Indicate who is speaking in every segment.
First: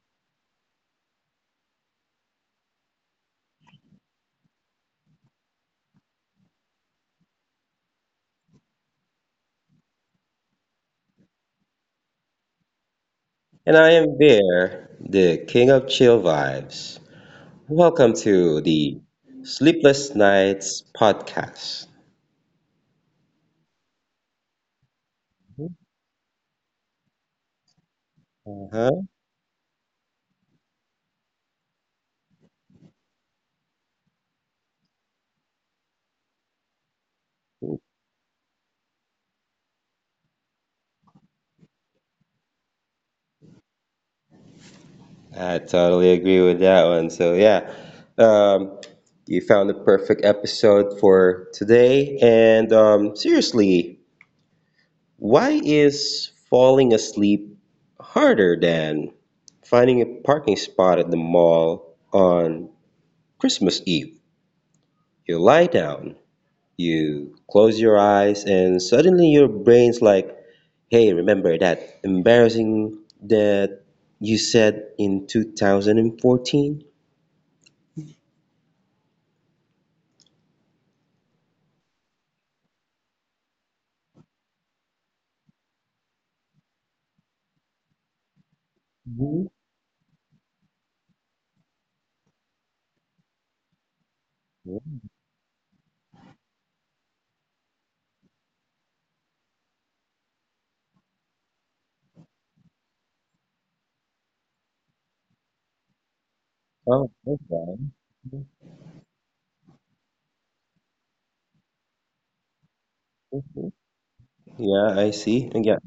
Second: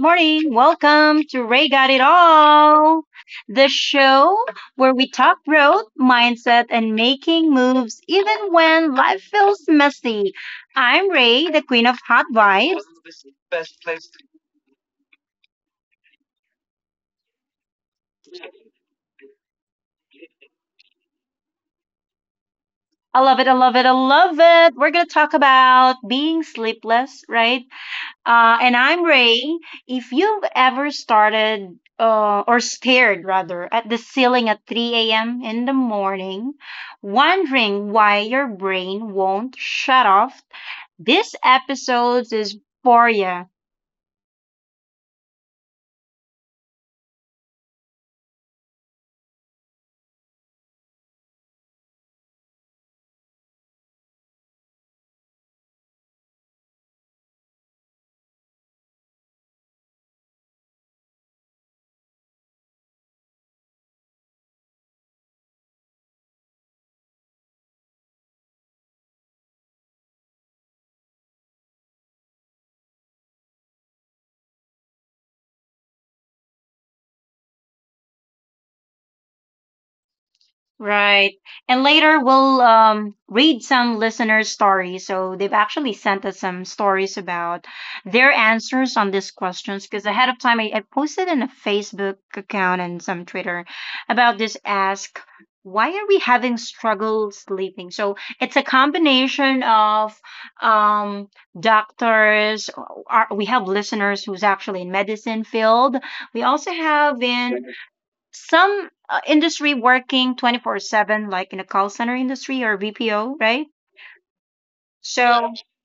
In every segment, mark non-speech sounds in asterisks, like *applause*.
Speaker 1: morning. Welcome to Ray Got It All, the show where we talk growth, mindset, and making moves even when life feels messy. I'm Ray, the queen of hot vibes.
Speaker 2: And I am Bear, the king of chill vibes. Welcome to the Sleepless Nights podcast.
Speaker 1: I love it, I love it, I love it. We're going to talk about being sleepless, right? And
Speaker 2: Uh-huh.
Speaker 1: I'm Ray. If you've ever started or stared rather at the ceiling at 3 a.m. in the morning, wondering why your brain won't shut off, this episode is for you.
Speaker 2: I totally agree with that one. So, yeah, um, you found the perfect episode for today. And seriously, why is falling asleep harder than finding a parking spot at the mall on Christmas Eve? You lie down. You close your eyes and suddenly your brain's like, hey, remember that embarrassing that you said in 2014?
Speaker 1: Right. And later we'll read some listeners' stories. So they've actually sent us some stories about their answers on
Speaker 2: Mhm.
Speaker 1: these questions because ahead of time I posted in a Facebook account and some Twitter about this ask, why are we having struggle sleeping? So it's a combination of um, doctors, we have listeners who's actually in medicine field. We also
Speaker 2: Oh,
Speaker 1: have
Speaker 2: okay.
Speaker 1: in some industry working 24/7 like in a call center industry or VPO, right?
Speaker 2: Yeah, I see.
Speaker 1: So,
Speaker 2: Yeah.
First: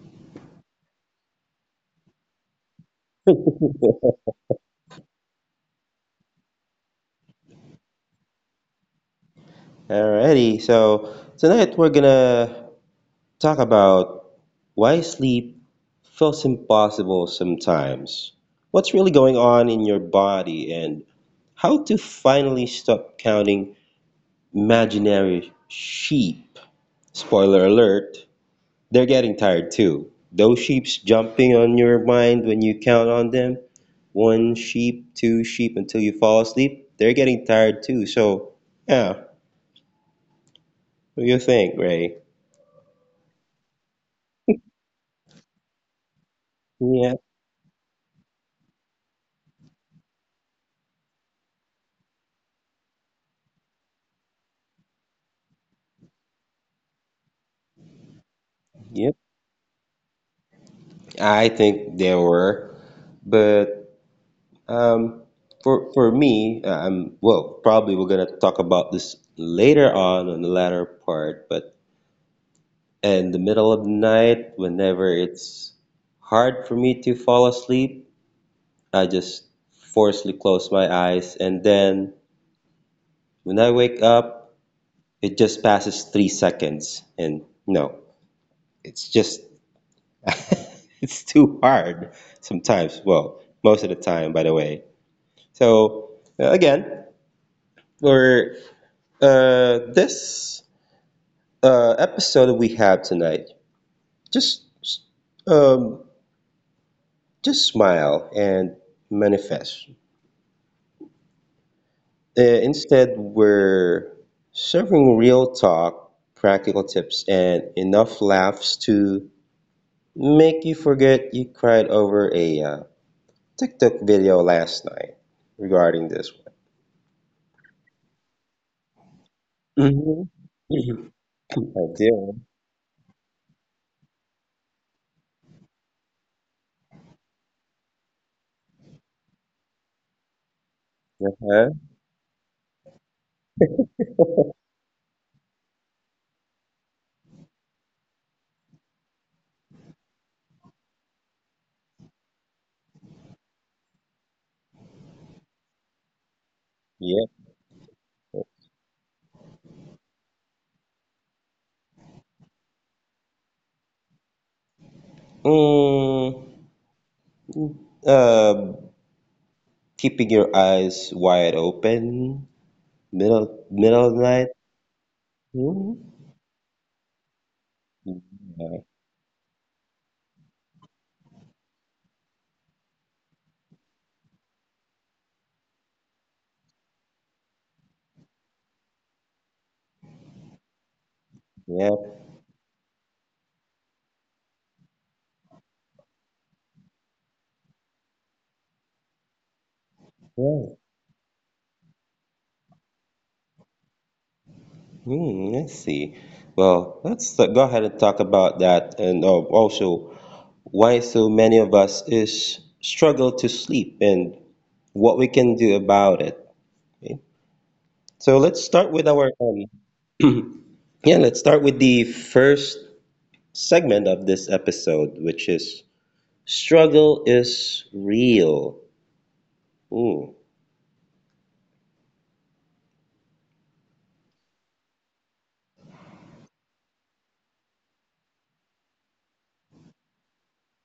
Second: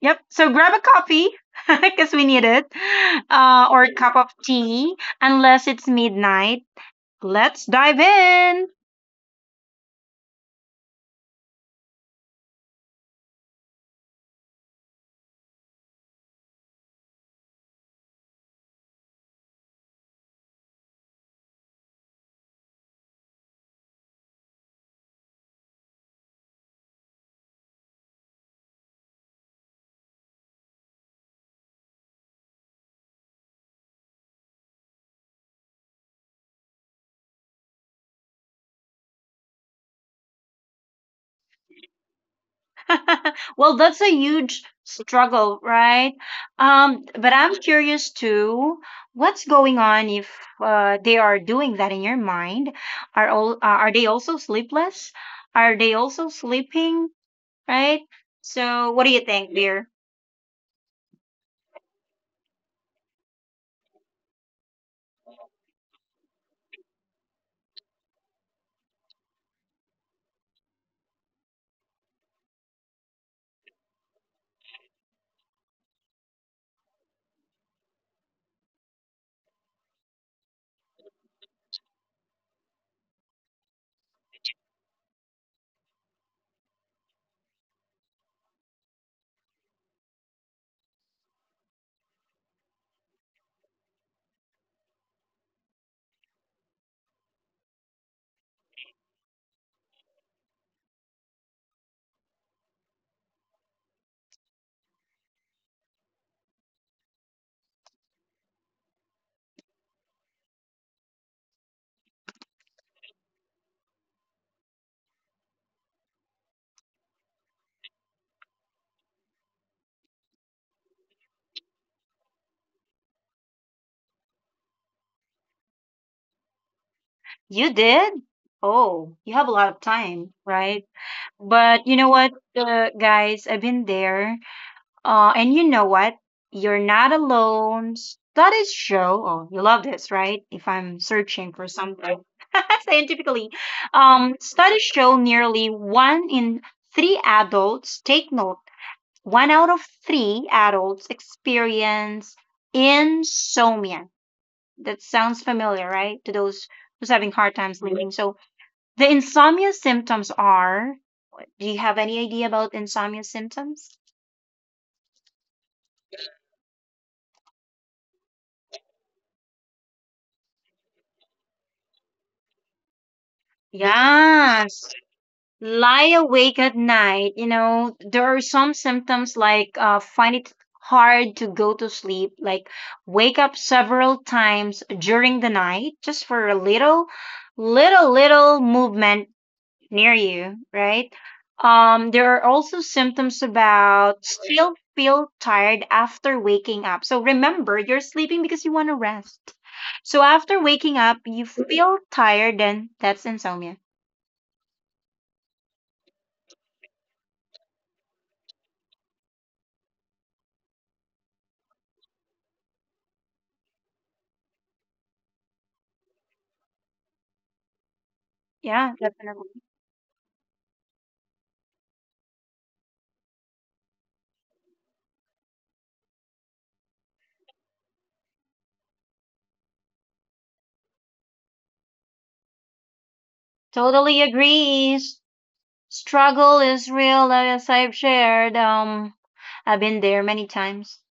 Speaker 1: yep. So grab a coffee *laughs* because we need it or a
Speaker 2: *laughs*
Speaker 1: cup of tea unless it's midnight. Let's dive in.
Speaker 2: Alrighty, so tonight we're gonna talk about why sleep feels impossible sometimes. What's really going on in your body and how to finally stop counting imaginary sheep. Spoiler alert, they're getting tired too. Those sheep's jumping on your mind when you count on them. One sheep, two sheep until you fall asleep. They're getting tired too. So, yeah, what do you think, Ray?
Speaker 1: *laughs* Well, that's a huge struggle, right? Um,
Speaker 2: Yeah,
Speaker 1: but I'm curious too. What's going on if they are doing that in your mind? Are all are they also sleepless? Are they also sleeping? Right? So, what do
Speaker 2: yep.
Speaker 1: you think, dear?
Speaker 2: I think there were, but um, for me, well, probably we're gonna talk about this later on the latter part. But in the middle of the night, whenever it's hard for me to fall asleep, I just forcefully close my eyes. And then when I wake up, it just passes 3 seconds. And no, it's just, *laughs* it's too hard sometimes. Well, most of the time, by the way. So, again, for this episode that we have tonight, just um, just smile and manifest. Instead, we're serving real talk, practical tips, and enough laughs to make you forget you cried over a TikTok video last night regarding this
Speaker 1: You did? Oh, you have a lot of
Speaker 2: one.
Speaker 1: time, right?
Speaker 2: Hmm. *laughs* I
Speaker 1: But you know
Speaker 2: do.
Speaker 1: what, guys, I've been there. And you know what? You're not alone. Studies show, oh, you love this, right? If I'm searching for
Speaker 2: Uh-huh.
Speaker 1: something *laughs* scientifically,
Speaker 2: *laughs*
Speaker 1: studies show nearly one in three adults, take note, one out of three adults experience insomnia. That sounds familiar, right? To those who's having
Speaker 2: Yeah.
Speaker 1: hard time sleeping. So the insomnia symptoms are, do you have any idea about insomnia symptoms?
Speaker 2: Mm, uh, keeping your eyes wide open, middle of the night.
Speaker 1: Yes. Lie
Speaker 2: Mhm.
Speaker 1: awake at night. You know, there are some
Speaker 2: Yeah,
Speaker 1: symptoms like find it hard to go to sleep, like wake up several times during the night just for a little, little, little movement near you, right?
Speaker 2: yeah,
Speaker 1: There are also symptoms about still feel tired after waking up. So remember, you're sleeping because you want to rest. So after
Speaker 2: yeah.
Speaker 1: waking up, you feel tired, then that's insomnia.
Speaker 2: Hmm, I see. Well, let's go ahead and talk about that, and also why so many of us is struggle to sleep and what we can do about it. Okay? So let's
Speaker 1: Yeah,
Speaker 2: start with
Speaker 1: definitely.
Speaker 2: our *clears throat* yeah, let's start with the first segment of this episode, which is struggle is real. Hmm.
Speaker 1: Totally agrees. Struggle is real, as I've shared. I've been there many times. *laughs*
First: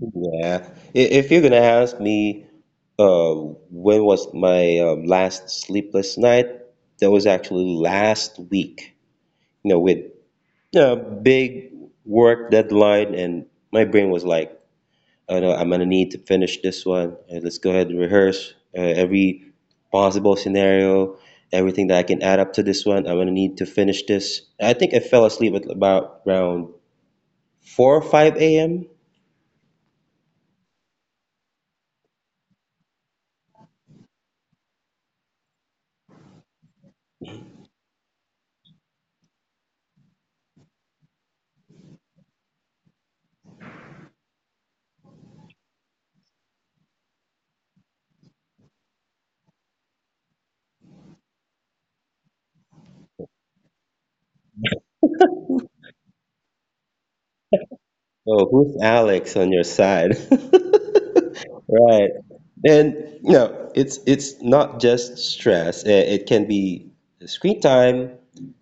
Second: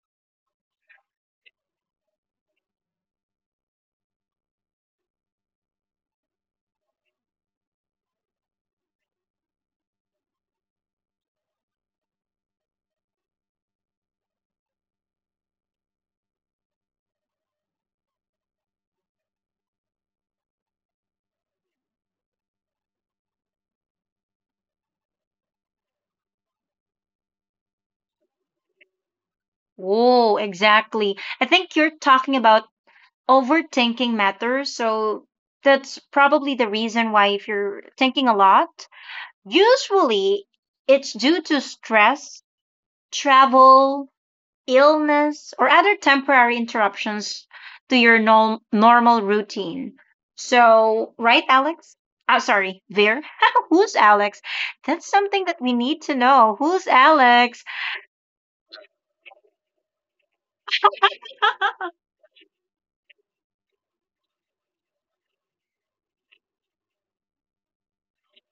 Speaker 2: Yeah. If you're gonna ask me, when was my last sleepless night? That was actually last week, you know, with a big work deadline, and my brain was like, I know I'm gonna need to finish this one. Let's go ahead and rehearse every possible scenario, everything that I can add up to this one. I'm gonna need to finish this. I think I fell asleep at about around 4 or 5 a.m.
Speaker 1: Oh, exactly. I think you're talking about overthinking matters. So that's probably the reason why if you're thinking a lot, usually it's due to stress, travel, illness, or other temporary interruptions to your normal routine. So, right, Alex? Oh, sorry, Veer. *laughs* Who's Alex? That's something that we need to know. Who's Alex?
Speaker 2: Oh, who's Alex on your side? *laughs* Right.
Speaker 1: *laughs*
Speaker 2: And you know, it's not just stress. It can be screen time,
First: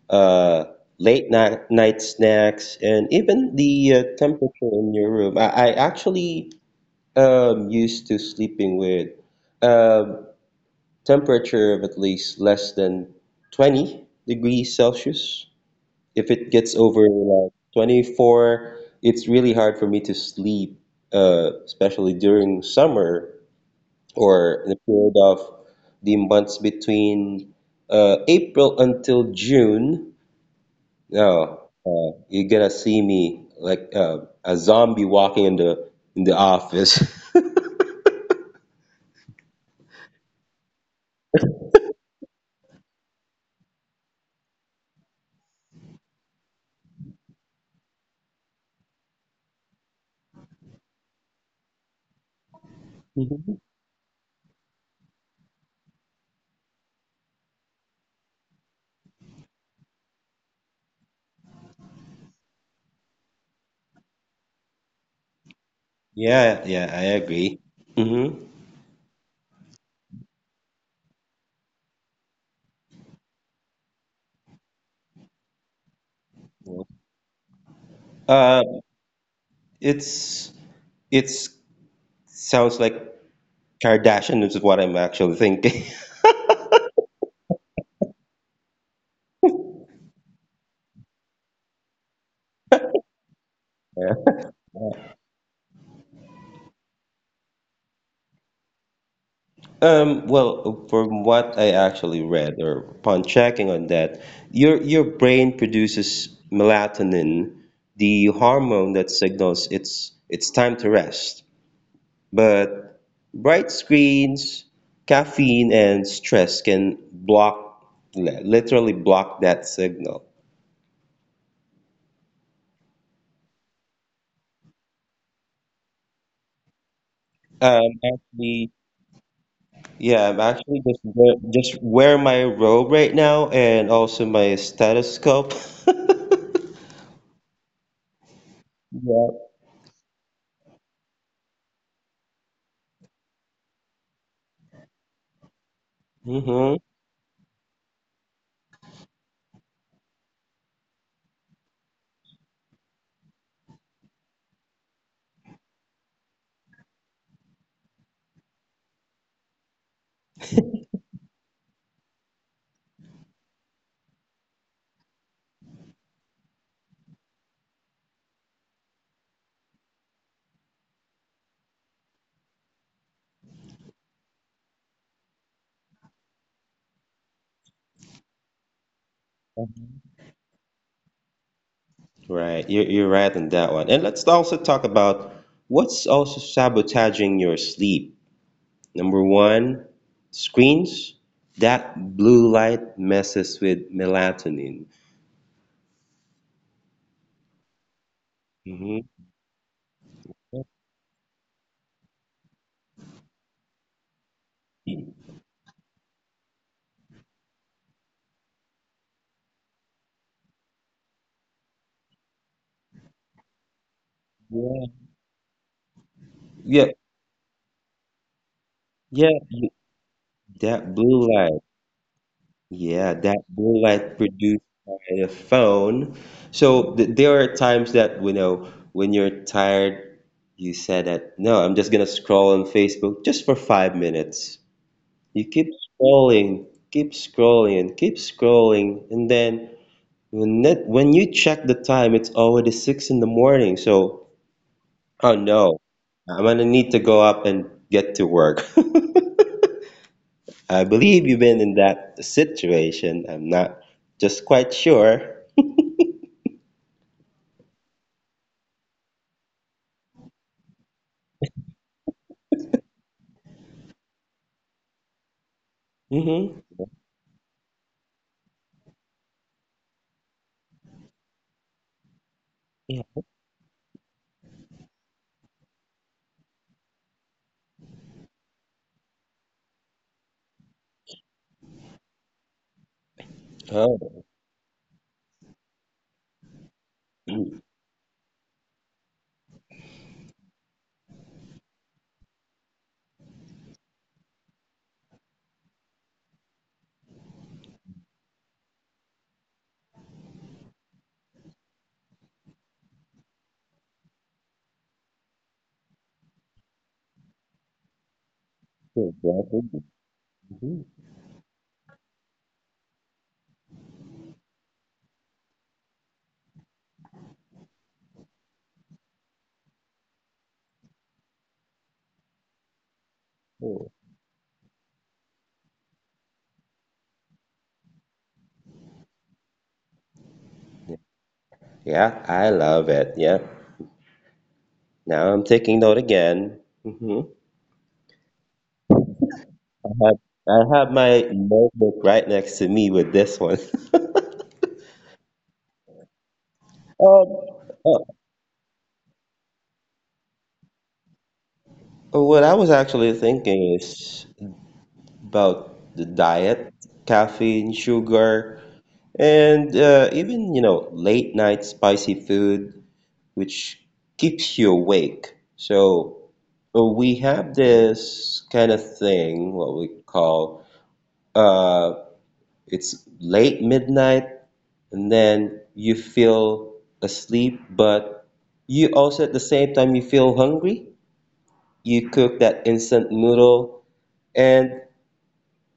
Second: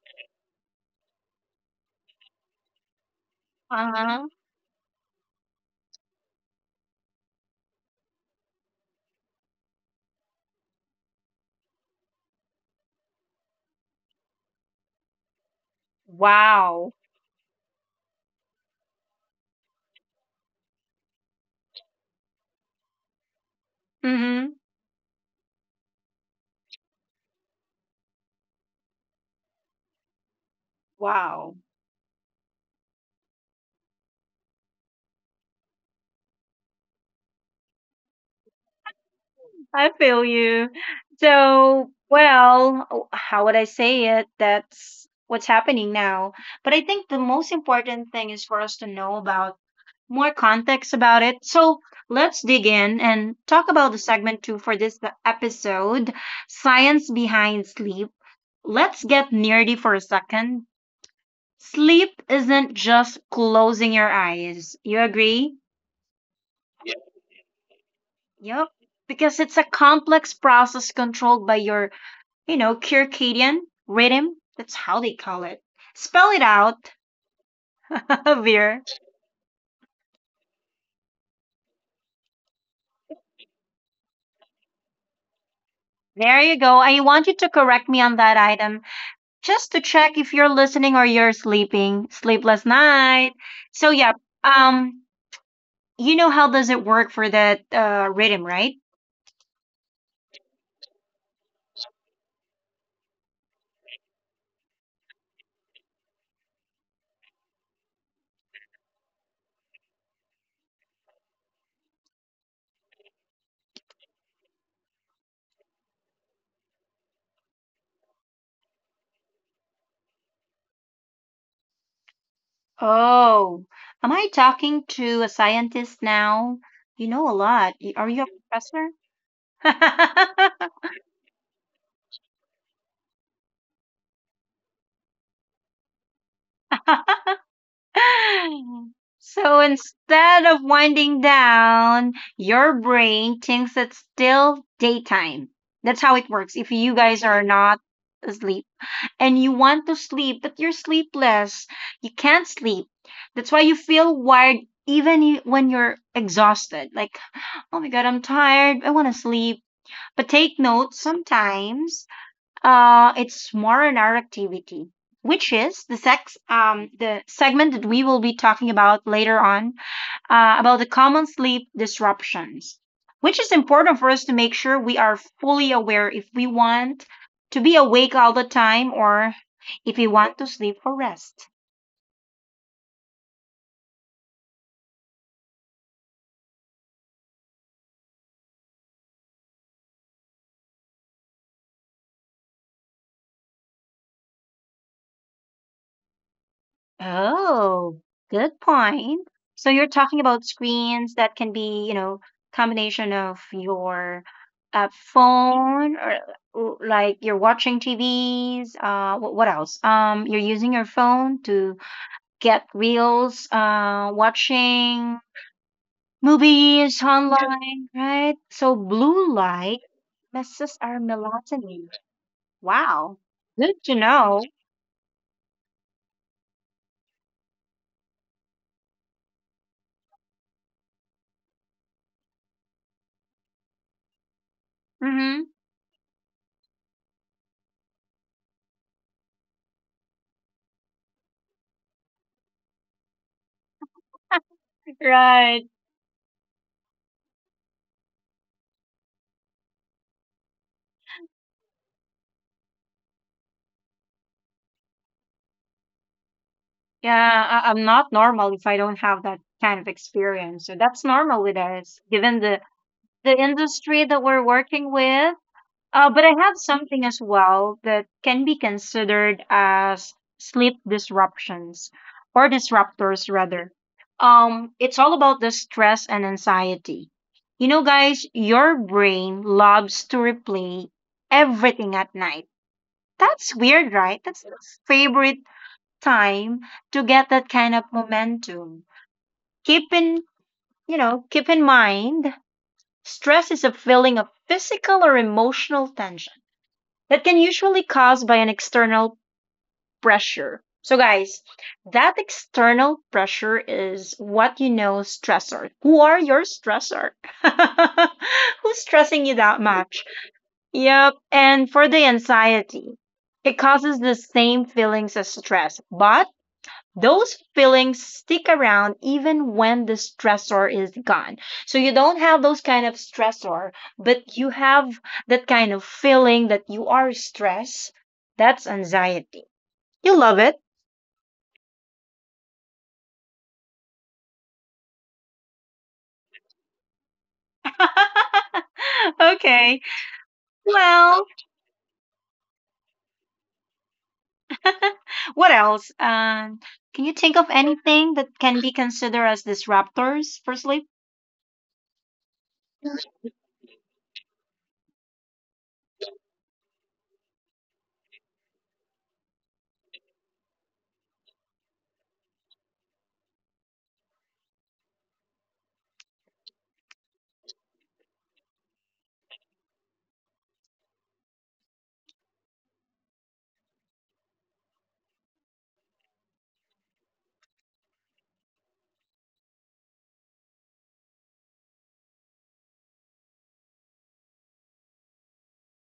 Speaker 2: uh, late night snacks, and even the
Speaker 1: Uh-huh.
Speaker 2: temperature in your room. I actually used to sleeping with um, temperature of at least less than 20 degrees Celsius. If it gets
Speaker 1: Wow.
Speaker 2: over like 24, it's really hard for me to sleep, especially during summer
Speaker 1: Mm-hmm.
Speaker 2: or the period of the months between April until June.
Speaker 1: Wow.
Speaker 2: No, you're gonna see me like a zombie walking in the office. *laughs*
Speaker 1: I feel you. So, well, oh, how would I say it? That's what's happening now. But I think the most important thing is for us to know about more context about it. So, let's dig in and
Speaker 2: Mhm.
Speaker 1: talk about the segment two for this episode, Science Behind Sleep. Let's get nerdy for a second. Sleep isn't just closing your eyes. You agree?
Speaker 2: Yeah, yeah, I agree. Hmm.
Speaker 1: Yep. Because it's a complex process controlled by your, you know, circadian rhythm. That's how they call it. Spell it out, *laughs*
Speaker 2: Uh,
Speaker 1: Veer.
Speaker 2: it's it's sounds like Kardashian is what I'm actually thinking. *laughs*
Speaker 1: There you go. I want you to correct me on that item just to check if you're listening or you're sleeping. Sleepless night. So, yeah, um, you know how does it work for that rhythm, right?
Speaker 2: Well, from what I actually read, or upon checking on that, your brain produces melatonin, the hormone that signals it's time to rest. But bright screens, caffeine, and stress can block, literally block that signal.
Speaker 1: Oh, am I talking to a scientist now? You know a lot. Y-
Speaker 2: Um,
Speaker 1: Are you a
Speaker 2: actually, yeah, I'm
Speaker 1: professor?
Speaker 2: actually just wear my robe right now and also my stethoscope. *laughs*
Speaker 1: *laughs* *laughs*
Speaker 2: Yeah.
Speaker 1: So instead of winding down, your brain thinks it's still daytime. That's how it works. If
Speaker 2: Mhm.
Speaker 1: you guys are not asleep and you want to sleep, but you're sleepless, you can't sleep. That's why you feel wired even when you're exhausted. Like, oh my God, I'm tired. I want to sleep. But take note, sometimes it's more an art activity, which is the sex the segment that we will be talking about later on about the common sleep disruptions, which is important for us to make sure we are fully aware if we want to be awake all the time or if we want to sleep for rest.
Speaker 2: Right, you're right on that one. And let's also talk about what's also sabotaging your sleep. Number one, screens. That blue light messes with melatonin.
Speaker 1: Oh, good
Speaker 2: Hmm.
Speaker 1: point. So you're talking about screens that can be, you know, combination of your phone or like you're watching TVs. What else? You're using your phone to get reels,
Speaker 2: Yeah,
Speaker 1: watching
Speaker 2: yeah,
Speaker 1: movies online, right? So blue
Speaker 2: yeah.
Speaker 1: light messes our
Speaker 2: That blue light.
Speaker 1: melatonin. Wow,
Speaker 2: Yeah, that
Speaker 1: good
Speaker 2: blue
Speaker 1: to
Speaker 2: light
Speaker 1: know.
Speaker 2: produced by the phone. So th there are times that, you know, when you're tired, you said that, no, I'm just gonna scroll on Facebook just for 5 minutes. You
Speaker 1: Mm-hmm.
Speaker 2: keep scrolling, keep scrolling, keep scrolling, and then when you check the time, it's already 6 in the morning. So, oh
Speaker 1: Right.
Speaker 2: no, I'm gonna need to go up and get to work. *laughs* I believe you've been in that situation. I'm not just quite sure.
Speaker 1: Yeah, I'm not normal if I don't have that kind of experience. So that's normal with us, given the industry that we're working with. But I have
Speaker 2: Mm-hmm.
Speaker 1: something as well that can be considered as sleep disruptions or
Speaker 2: Yeah.
Speaker 1: disruptors rather. It's all about the stress and anxiety. You know, guys, your brain loves to replay everything at night. That's weird, right?
Speaker 2: Oh.
Speaker 1: That's the favorite time to get that
Speaker 2: Mm.
Speaker 1: kind of momentum. Keep in, you know, keep in mind, stress is a feeling of physical or emotional tension that can usually caused by an external pressure. So guys, that external pressure is what you know stressor. Who are your stressor? *laughs* Who's
Speaker 2: Cool.
Speaker 1: stressing you that
Speaker 2: Definitely.
Speaker 1: much?
Speaker 2: Mhm.
Speaker 1: Yep. And for the anxiety, it causes the same feelings as stress, but those feelings stick around even when the stressor is gone. So you don't have those kind of stressor,
Speaker 2: Cool.
Speaker 1: but you have that kind of feeling that you are stressed. That's anxiety. You love it.
Speaker 2: Yeah, I love it. Yeah. Now I'm taking note again. Mm-hmm.
Speaker 1: *laughs* Okay.
Speaker 2: I have I have
Speaker 1: Well,
Speaker 2: my notebook right next to me with this one. *laughs*
Speaker 1: what else? Can you think
Speaker 2: Um,
Speaker 1: of
Speaker 2: uh,
Speaker 1: anything that can be considered as disruptors for sleep?
Speaker 2: what I was actually thinking is about the diet, caffeine, sugar, and even, you know, late night spicy food, which keeps you awake. So we have this kind of thing, what we call uh, it's late midnight and then you feel asleep, but you also at the same time you feel hungry. You cook that instant noodle and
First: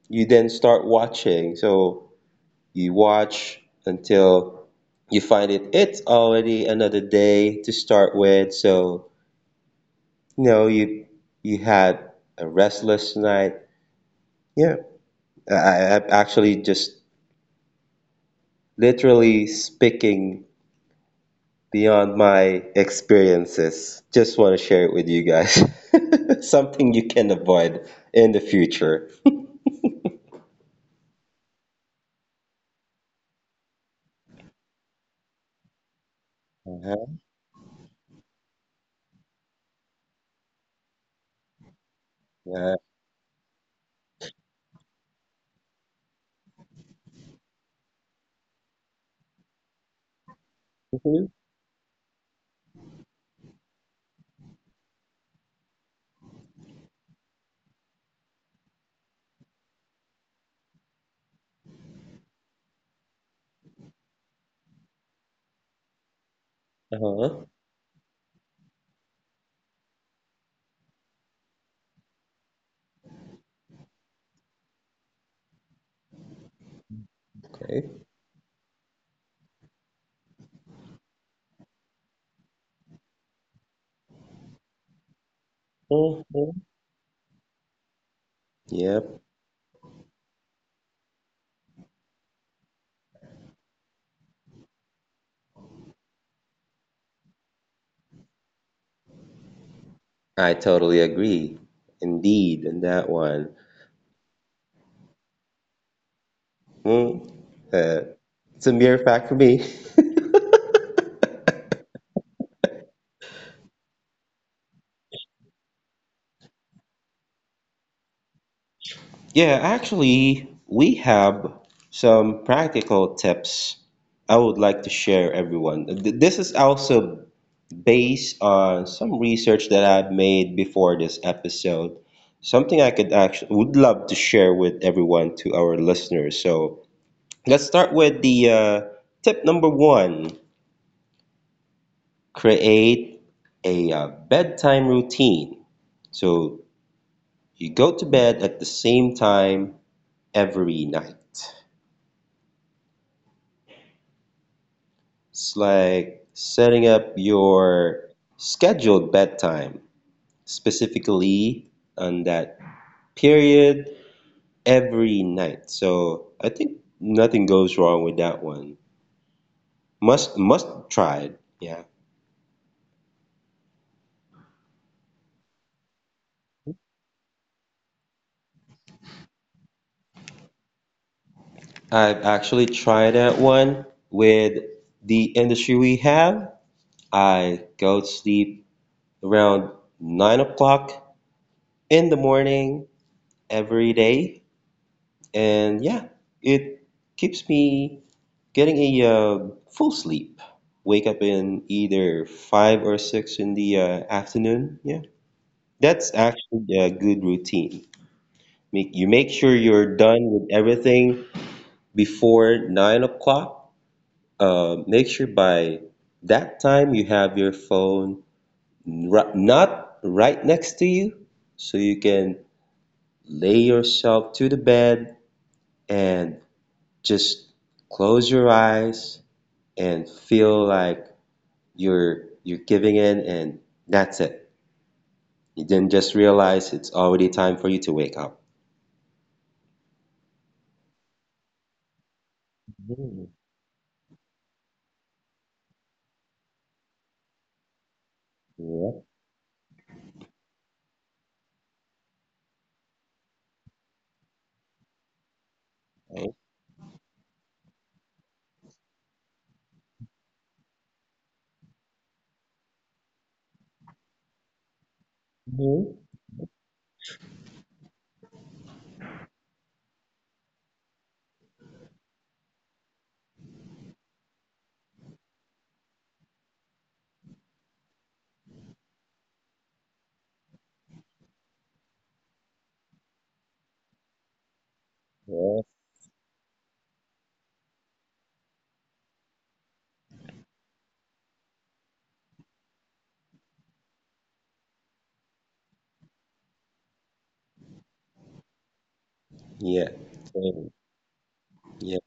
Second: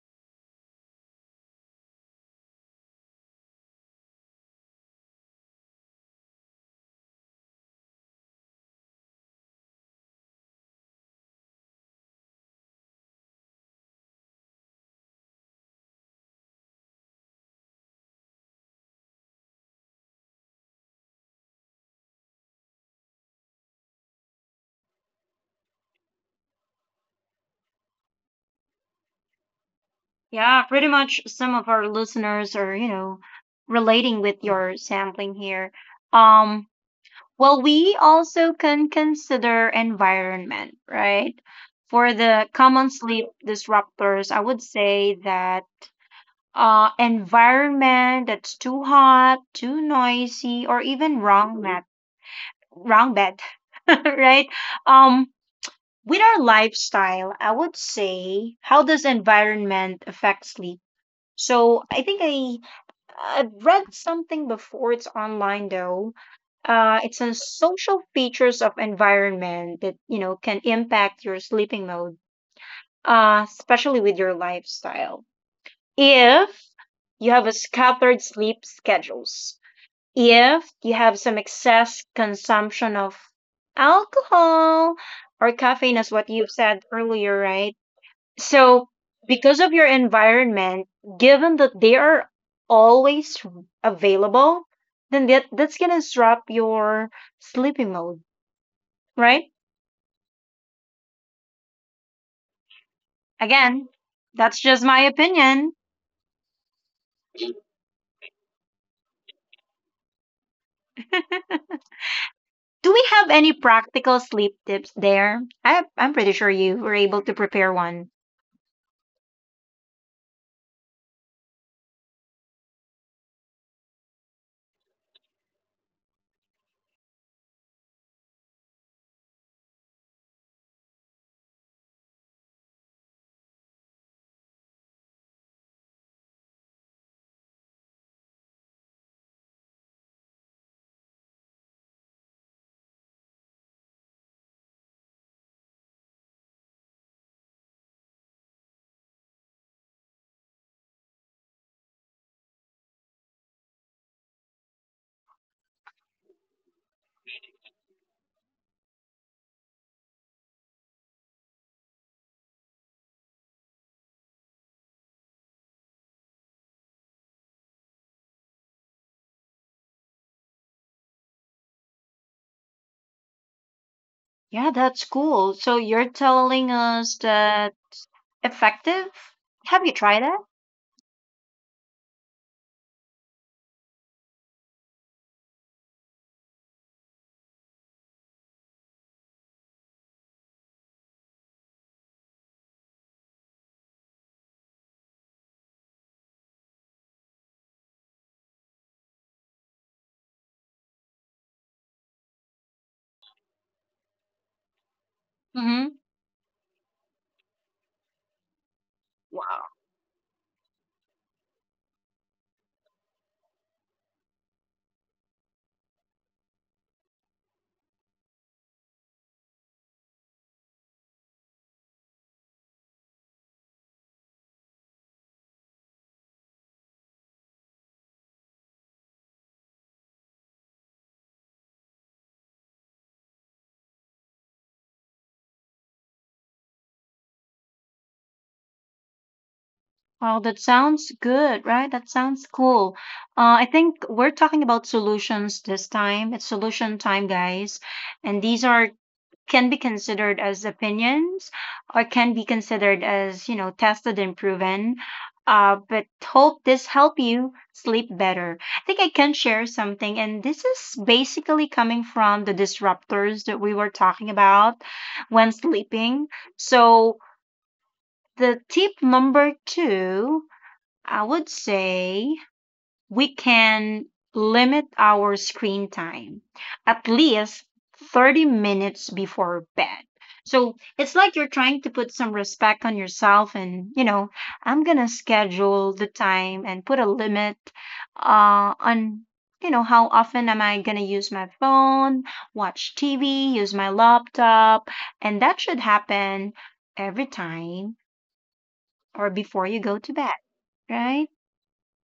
Speaker 2: you then start watching. So you watch until you find it it's already another day to start with. So you know you had a restless night. Yeah. I am actually just literally speaking beyond my experiences. Just want to share it with you guys. *laughs* Something you can avoid in the future.
Speaker 1: Yeah, pretty much some of our listeners are, you know, relating with your sampling here. Um,
Speaker 2: Uh-huh.
Speaker 1: Well, we also can consider environment, right? For the
Speaker 2: Yeah.
Speaker 1: common sleep disruptors, I would say that environment that's too hot, too noisy, or even
Speaker 2: Mhm.
Speaker 1: wrong mat, wrong bed, *laughs* right? Um, with our lifestyle, I would say, how does environment affect sleep? So I think I've read something before. It's online though. It's on
Speaker 2: Uh-huh.
Speaker 1: social features of environment that you know can impact your sleeping mode, especially with your lifestyle. If you have a
Speaker 2: Okay.
Speaker 1: scattered sleep schedules, if you have some excess consumption of alcohol or caffeine, as what you've
Speaker 2: Mhm.
Speaker 1: said earlier, right? So,
Speaker 2: Yep.
Speaker 1: because of your environment, given that they are always available, then that's going to disrupt your sleeping mode, right?
Speaker 2: I totally agree. Indeed, in that one.
Speaker 1: Again, that's just my opinion.
Speaker 2: Mm. Uh, it's a mere fact for me. *laughs*
Speaker 1: Do we have any practical sleep tips there? I'm pretty sure you were able to prepare one.
Speaker 2: Yeah, actually, we have some practical tips I would like to share everyone. This is also based on some research that I've made before this episode, something I could actually would love to share with everyone to our listeners. So let's start with the tip number one: create a bedtime routine. So you go to bed at the same time every night. It's like setting up your scheduled bedtime specifically on that period every night. So I think nothing goes wrong with that one. Must try it. Yeah,
Speaker 1: Yeah, that's cool. So, you're telling us that effective? Have you tried that?
Speaker 2: I've actually tried that one with the industry we have. I go to sleep around 9 o'clock in the morning every day, and yeah, it keeps me getting a full sleep. Wake up in either 5 or 6 in the afternoon. Yeah, that's actually a good routine. Make you make sure you're done with everything before 9 o'clock. Make sure by that time you have your phone not right next to you, so you can lay yourself to the bed and just close your eyes and feel like you're giving in, and that's it. You didn't just realize it's already time for you to wake up.
Speaker 1: Wow, that sounds good, right? That sounds cool. I think we're talking about solutions this time. It's solution time, guys. And these are
Speaker 2: Yeah.
Speaker 1: can be considered as opinions or can be considered as, you know, tested and proven. But
Speaker 2: Okay.
Speaker 1: hope this help you sleep better. I think I can share something, and this is basically coming from the disruptors that we were talking about when sleeping. So the tip number two I would say we can limit our screen time at least 30 minutes before bed. So it's like you're trying to put some respect on yourself and, you know, I'm going to schedule the time and put a limit on, you know, how often am I going to use my phone, watch TV, use my laptop. And that should happen every time or before you
Speaker 2: Yeah.
Speaker 1: go to bed, right?
Speaker 2: Yeah.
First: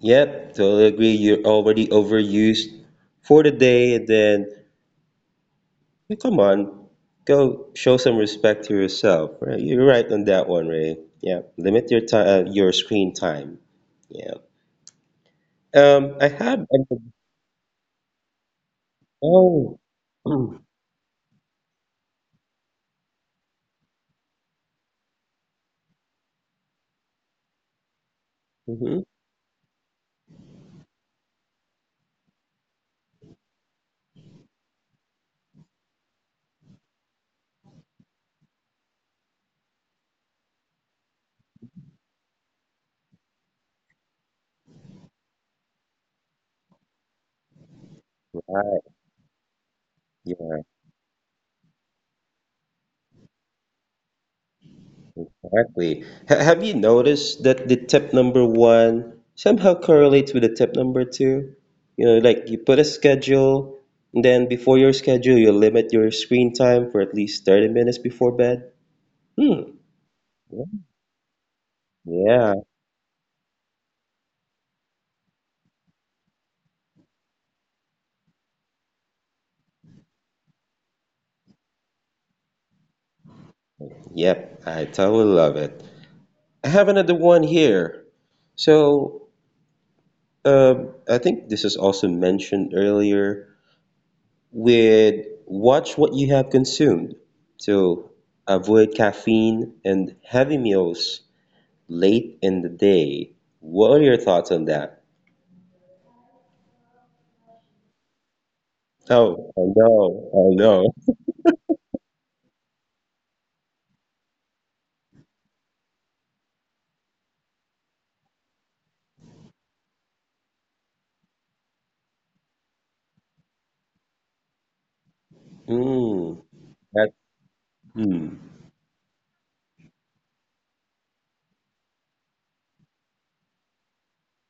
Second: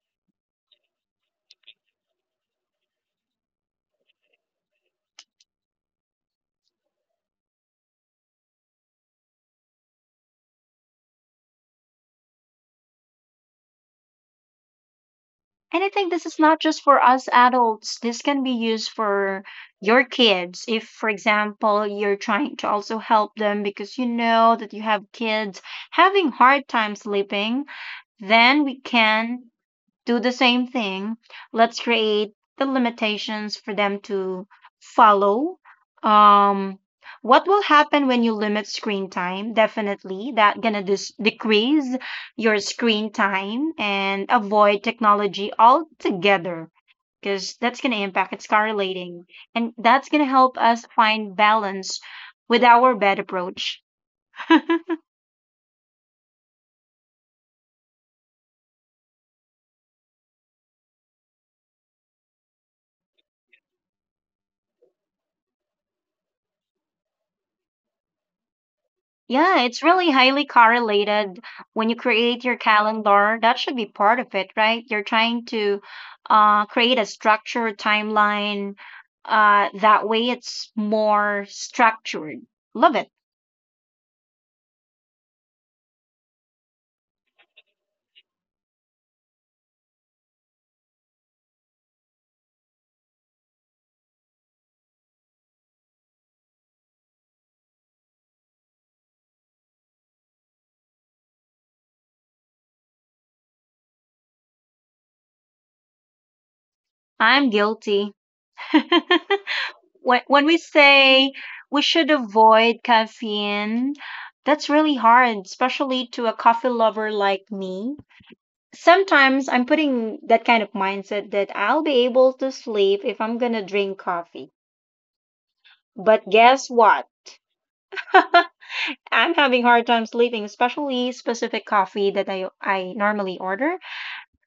Speaker 2: Yep, totally agree. You're already overused for the day, and then yeah, come on, go show some respect to yourself. Right? You're right on that one, Ray. Yeah, limit your time, your screen time. Yeah.
Speaker 1: And I think this
Speaker 2: I
Speaker 1: is not
Speaker 2: have.
Speaker 1: just for us adults. This can be used for
Speaker 2: Oh.
Speaker 1: your
Speaker 2: *clears throat*
Speaker 1: kids. If, for example, you're trying to also help them because you know that you have kids having hard time sleeping, then we
Speaker 2: Mm-hmm.
Speaker 1: can do the same thing. Let's create the limitations for them to follow. Um, what will happen when you limit screen time? Definitely, that gonna decrease your screen time and avoid technology altogether because that's going to impact it's
Speaker 2: Right.
Speaker 1: correlating and that's going to
Speaker 2: Yeah.
Speaker 1: help us find balance with our bed approach. *laughs*
Speaker 2: Exactly. Ha have you noticed that the tip number one somehow correlates with the tip number two? You know, like you put a schedule, and then before your schedule, you limit your screen time for at least 30 minutes before bed. Hmm.
Speaker 1: Yeah, it's really highly correlated when you create
Speaker 2: Yeah.
Speaker 1: your calendar. That should be part of it, right? You're trying to create a structured timeline. That way, it's more structured. Love it.
Speaker 2: Yep. I totally love it. I have another one here. So, I think this is also mentioned earlier. With watch what you have consumed to avoid caffeine and heavy meals late in the day. What are your thoughts on that?
Speaker 1: I'm guilty. *laughs*
Speaker 2: Oh, I know,
Speaker 1: When we
Speaker 2: I know.
Speaker 1: say we should avoid caffeine, that's really hard, especially to a coffee lover like me. Sometimes I'm putting that kind of mindset that I'll be able to sleep if I'm gonna drink coffee. But
Speaker 2: Mm,
Speaker 1: guess what?
Speaker 2: that, mm.
Speaker 1: *laughs* I'm having hard time sleeping, especially specific coffee that I normally order.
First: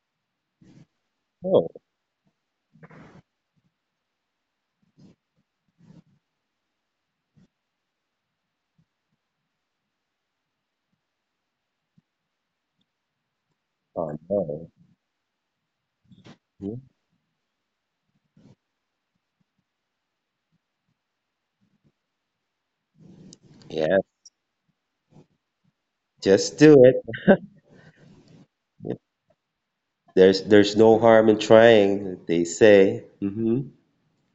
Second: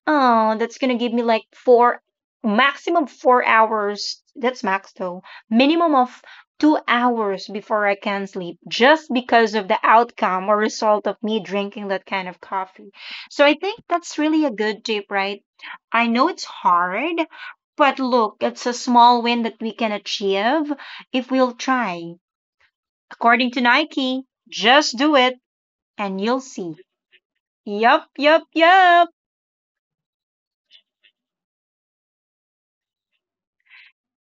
Speaker 1: Oh, that's gonna give me like
Speaker 2: Oh,
Speaker 1: four, maximum 4 hours. That's max though. Minimum of 2 hours before I can sleep, just because of the outcome or result of me drinking that kind of coffee. So I think
Speaker 2: I
Speaker 1: that's really a
Speaker 2: know.
Speaker 1: good tip, right? I know it's
Speaker 2: Mhm.
Speaker 1: hard, but look, it's a small win that we can achieve if we'll try. According to
Speaker 2: Yeah,
Speaker 1: Nike, just do it and you'll
Speaker 2: just do
Speaker 1: see. Yup, yup,
Speaker 2: it.
Speaker 1: yup.
Speaker 2: There's no harm in trying, they say. Hmm.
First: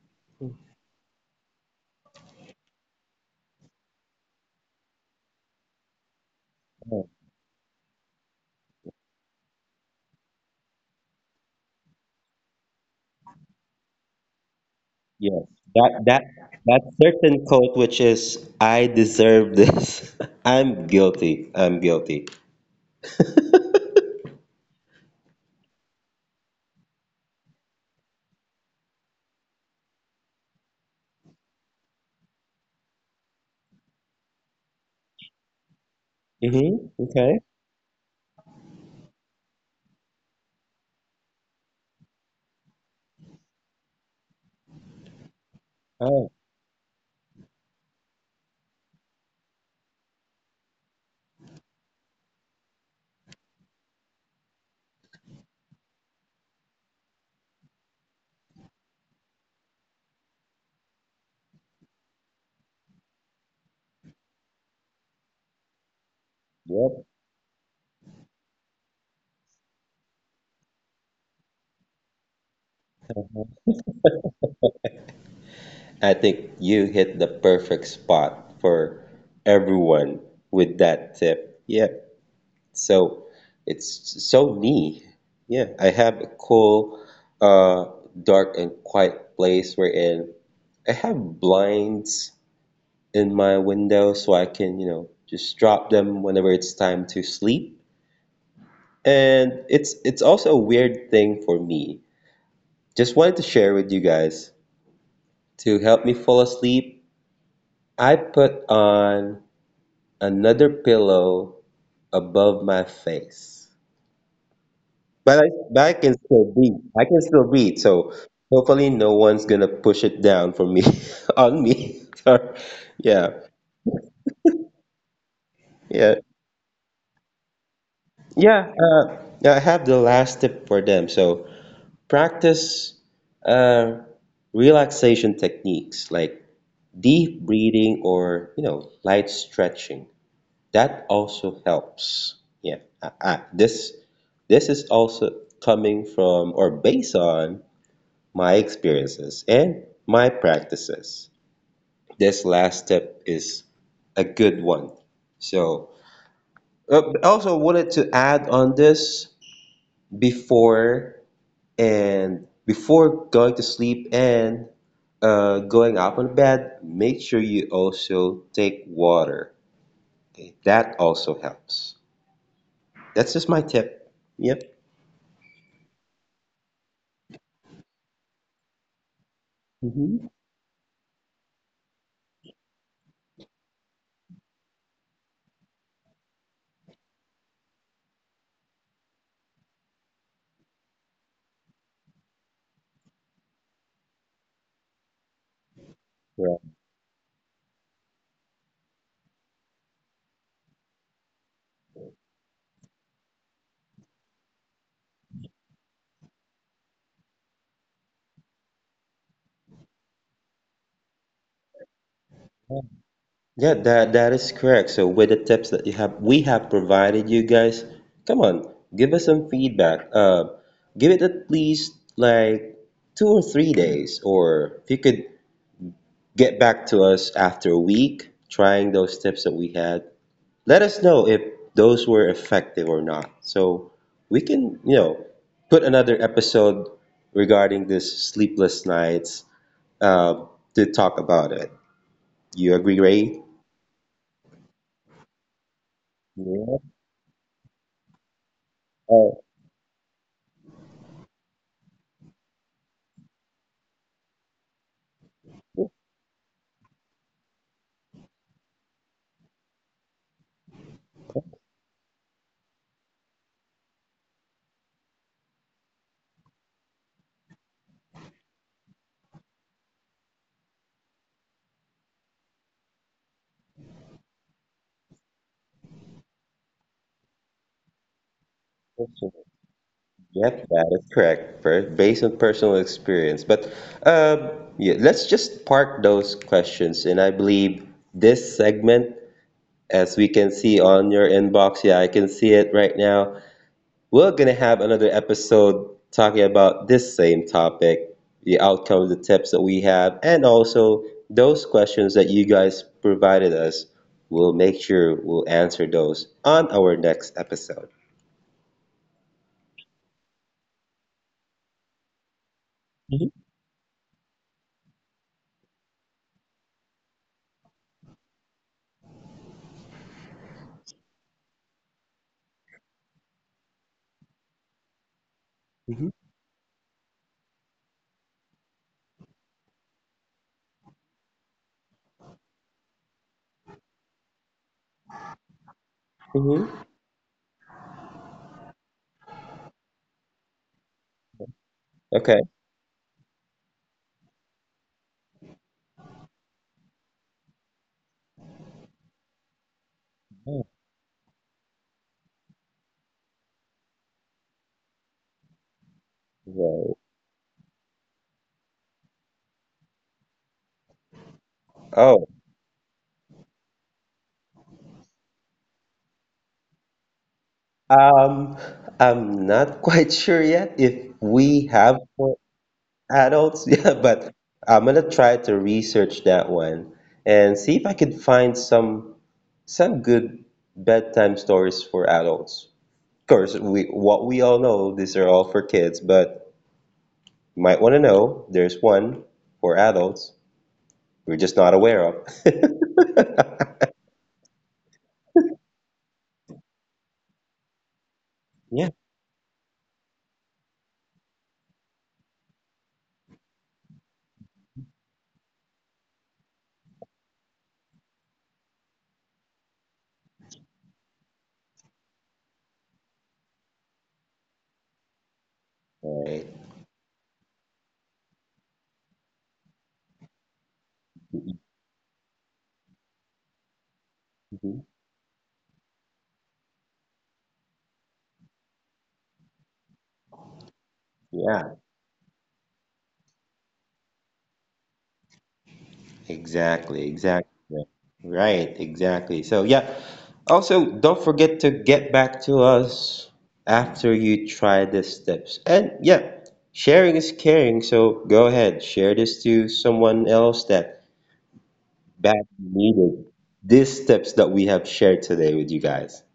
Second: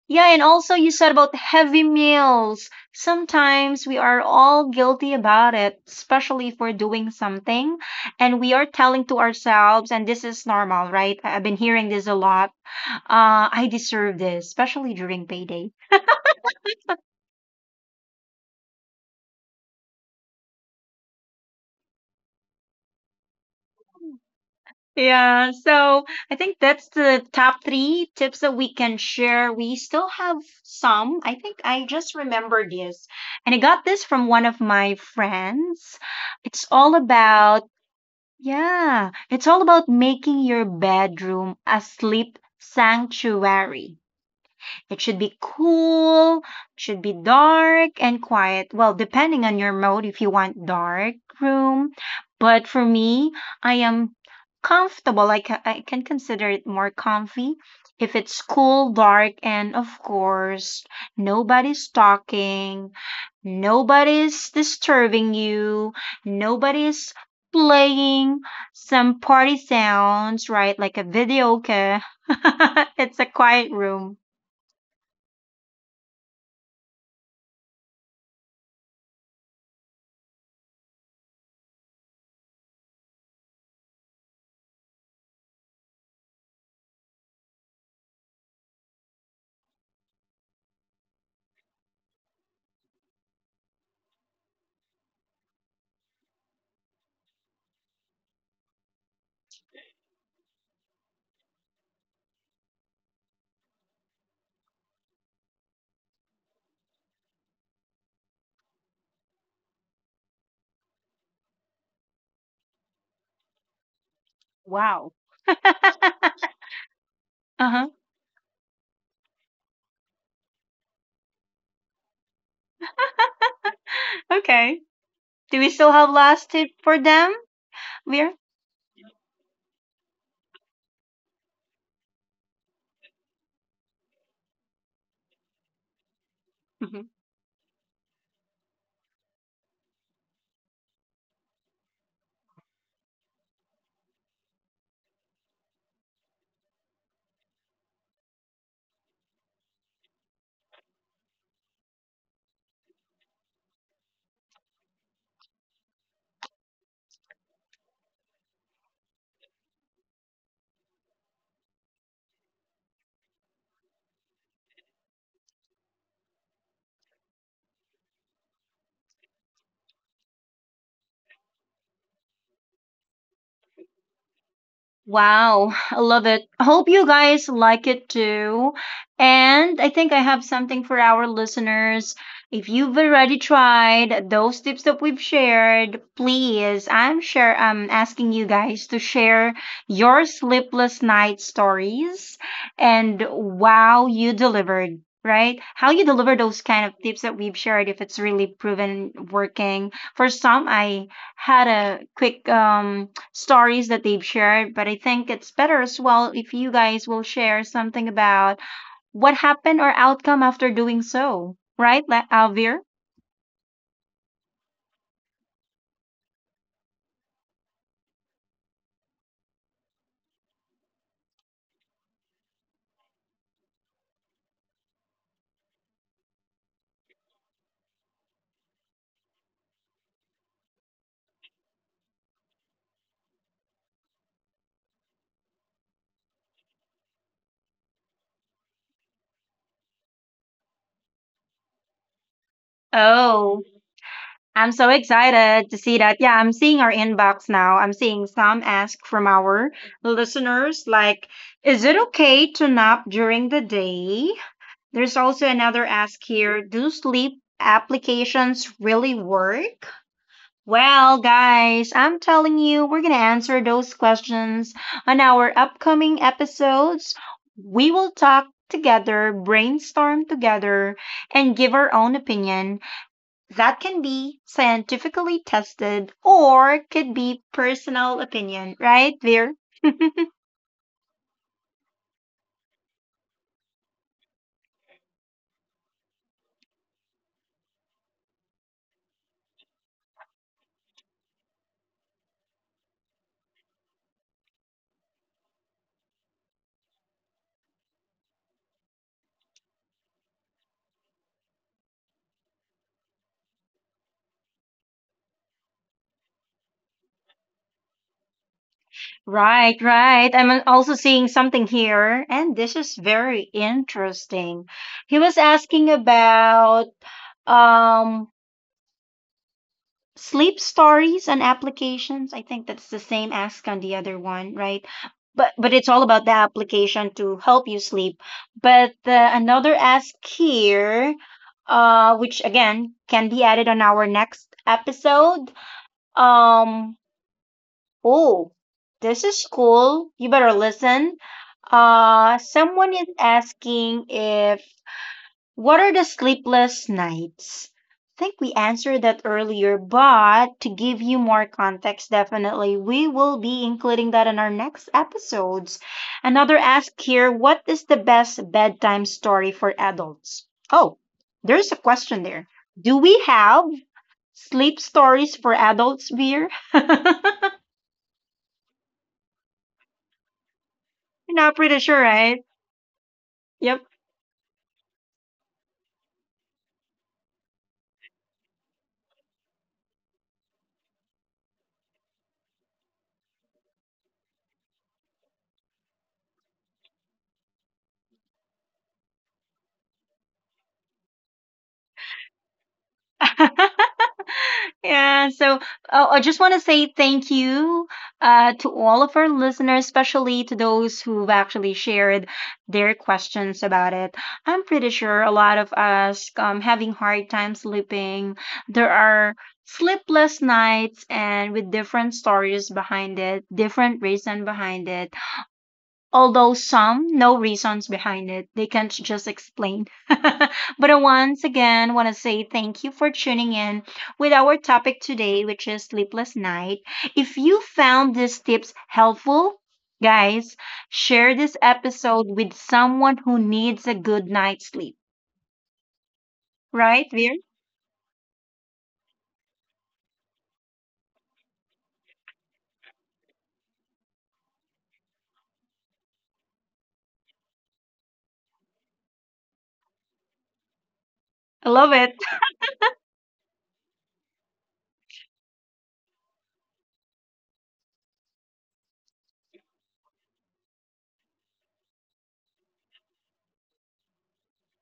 Speaker 1: Yeah, and also you said about heavy meals. Sometimes we are all guilty about it, especially if we're doing something and we are telling to ourselves, and this is normal, right? I've been hearing this a lot. I deserve this, especially during
Speaker 2: Yes,
Speaker 1: payday.
Speaker 2: that that that certain quote, which is "I deserve this," *laughs* I'm guilty. I'm guilty. *laughs*
Speaker 1: Yeah, so I think that's the top three tips that we can share. We still have some. I think I just remembered this. And I got this from one of my friends. It's
Speaker 2: Hmm.
Speaker 1: all
Speaker 2: Okay.
Speaker 1: about... Yeah, it's all about making your bedroom a sleep sanctuary. It should be
Speaker 2: Oh,
Speaker 1: cool, it should be dark and quiet. Well, depending on your mode, if you want dark room. But for me, I am comfortable. I can consider it more comfy if it's cool, dark, and of course, nobody's talking, nobody's disturbing you,
Speaker 2: yep.
Speaker 1: nobody's playing some party sounds, right? Like a videoke. *laughs* It's a quiet room.
Speaker 2: I think you hit the perfect spot for everyone with that tip. Yeah. So it's so me. Yeah. I have a cool, uh, dark and quiet place wherein I have blinds in my window so I can, you know, just drop them whenever it's time to sleep. And it's also a weird thing for me. Just wanted to share with you guys. To help me fall asleep, I put on another pillow above my face.
Speaker 1: Wow.
Speaker 2: But I can still breathe. I can still
Speaker 1: Uh
Speaker 2: breathe.
Speaker 1: huh.
Speaker 2: So hopefully no one's gonna push it down for me *laughs* on me. *laughs* Yeah,
Speaker 1: Okay. Do we still have
Speaker 2: yeah,
Speaker 1: last tip for them? Leah?
Speaker 2: yeah. Yeah, I have the last tip for them. So practice uh, relaxation techniques like
Speaker 1: Mhm.
Speaker 2: deep breathing or you know light stretching. That also helps. Yeah, I, this is also coming from or based on my experiences and my practices. This last step is a good one. So, also wanted to add on this before before going to sleep and going up on bed, make sure you also take water. Okay, that also helps. That's just my tip. Yep.
Speaker 1: Wow, I love it. I hope you guys like it too. And I think I
Speaker 2: Mhm.
Speaker 1: have something for our listeners. If you've already tried those tips that we've shared, please, I'm sure I'm asking you guys to share your sleepless night stories and wow, you delivered, right? How you deliver those
Speaker 2: Yeah,
Speaker 1: kind of tips that we've shared if it's really proven working. For some, I had a quick stories that they've shared. But I think it's better as well if you guys will share something about what happened or outcome after doing so, right, Alvir?
Speaker 2: yeah, that is correct. So with the tips that you have, we have provided you guys, come on, give us some feedback. Give it at least like 2 or 3 days, or if you could get back to us after a week trying those tips that we had, let us know if those were effective or not. So we can, you know, put another episode regarding this sleepless nights uh, to talk about it. You agree, Ray?
Speaker 1: Oh, I'm so excited to see that. Yeah, I'm seeing
Speaker 2: Yeah.
Speaker 1: our inbox now. I'm seeing some ask from
Speaker 2: Oh,
Speaker 1: our listeners, like, is it okay to nap during the day? There's also another ask here: do sleep applications really work? Well, guys, I'm telling you, we're going to answer those questions on our upcoming episodes. We will talk together, brainstorm together, and give our own opinion that can be scientifically tested or could be personal opinion, right, Veer?
Speaker 2: yep, that is correct. Based on personal experience. But um, yeah, let's just park those questions. And I believe this segment, as we can see on your inbox, yeah, I can see it right now. We're gonna have another episode talking about this same topic, the outcomes, the tips that we have, and also those questions that you guys provided us. We'll make sure we'll answer those on our next episode.
Speaker 1: Right, right. I'm also seeing something here, and this is very
Speaker 2: Mhm,
Speaker 1: interesting. He was asking about um sleep stories and applications. I think that's the same ask on the other one, right? But it's all
Speaker 2: mhm,
Speaker 1: about the application to help you sleep. But another ask here, which again can be added on our next episode. Um,
Speaker 2: mhm.
Speaker 1: oh, this is cool. You better listen.
Speaker 2: Okay.
Speaker 1: Someone is asking if what are the sleepless nights? I think we answered that earlier, but to
Speaker 2: Oh,
Speaker 1: give you more context, definitely we will be including that in our next episodes. Another ask
Speaker 2: right.
Speaker 1: here: what is the best bedtime story for adults? Oh, there's a question there.
Speaker 2: Oh,
Speaker 1: Do we have sleep stories for adults, Beer? *laughs* You're
Speaker 2: um, I'm not *laughs* quite sure yet if
Speaker 1: not pretty
Speaker 2: we
Speaker 1: sure,
Speaker 2: have
Speaker 1: right?
Speaker 2: for adults.
Speaker 1: Yep.
Speaker 2: *laughs* Yeah, but I'm gonna try to research that one and see if I can find some good bedtime stories for adults. Of course, we what we all know, these are all for kids, but you might want to know there's one for adults we're just not aware of. *laughs*
Speaker 1: *laughs* Yeah, so I just want to say thank you, to all
Speaker 2: Yeah.
Speaker 1: of our listeners, especially to those who've actually shared their questions about it. I'm pretty sure a lot of us, having hard time sleeping. There are sleepless nights and with different stories behind it, different reason behind it, although
Speaker 2: Right.
Speaker 1: some no reasons behind it they can't just explain, *laughs* but once again want to say thank you for tuning in with our
Speaker 2: Mhm.
Speaker 1: topic today, which is sleepless night. If you found these tips helpful, guys, share this
Speaker 2: Yeah.
Speaker 1: episode with someone who needs a good night's sleep, right,
Speaker 2: Exactly,
Speaker 1: Veer?
Speaker 2: exactly. Right, exactly. So, yeah. Also, don't forget to get back to us after you try the steps. And yeah, sharing is caring. So,
Speaker 1: I love it.
Speaker 2: go
Speaker 1: *laughs*
Speaker 2: ahead, share this to someone else that badly needed these steps that we have shared today with you guys.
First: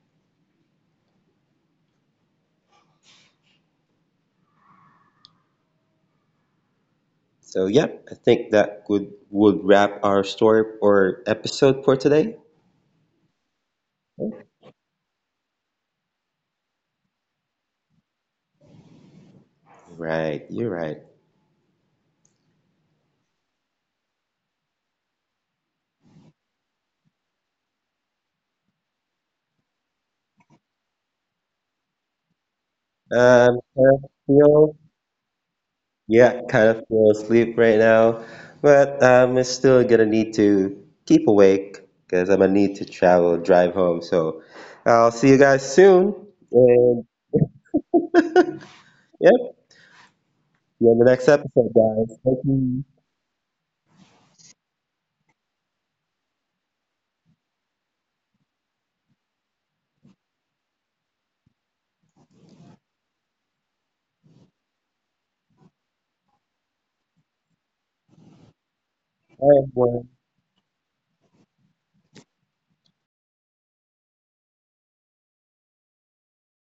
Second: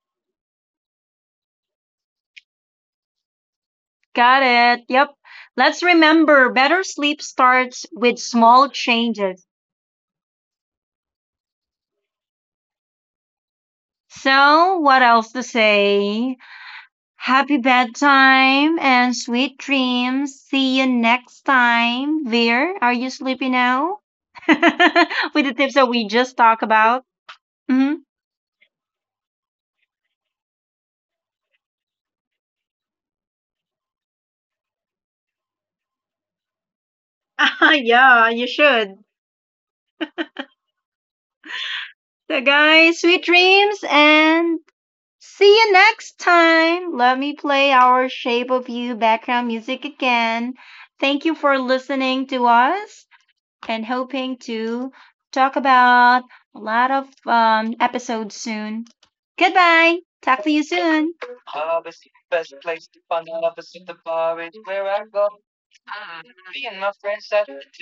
Speaker 1: Got it. Yep, let's
Speaker 2: So, yeah, I
Speaker 1: remember
Speaker 2: think that
Speaker 1: better
Speaker 2: would
Speaker 1: sleep
Speaker 2: would wrap
Speaker 1: starts
Speaker 2: our
Speaker 1: with
Speaker 2: story or
Speaker 1: small
Speaker 2: episode for
Speaker 1: changes,
Speaker 2: today.
Speaker 1: so what else to
Speaker 2: Right, you're right.
Speaker 1: say. Happy bedtime and sweet dreams. See you next time. Veer, are you sleepy now? *laughs* With the tips
Speaker 2: Um,
Speaker 1: that
Speaker 2: uh,
Speaker 1: we
Speaker 2: you
Speaker 1: just talked
Speaker 2: know,
Speaker 1: about. Hmm.
Speaker 2: Yeah, kind of fell asleep right now, but I'm still gonna need to keep awake because I'm gonna need to travel, drive home. So I'll see you guys
Speaker 1: *laughs*
Speaker 2: soon.
Speaker 1: Yeah, you
Speaker 2: And
Speaker 1: should.
Speaker 2: *laughs* yep, see
Speaker 1: So,
Speaker 2: you on the
Speaker 1: guys,
Speaker 2: next
Speaker 1: sweet
Speaker 2: episode,
Speaker 1: dreams
Speaker 2: guys. Thank
Speaker 1: and
Speaker 2: you.
Speaker 1: see you next time. Let me play our Shape of You background music again. Thank you for listening to us, and hoping to talk about a lot of episodes soon. Goodbye. Talk to you soon.
Speaker 2: Bye, everyone.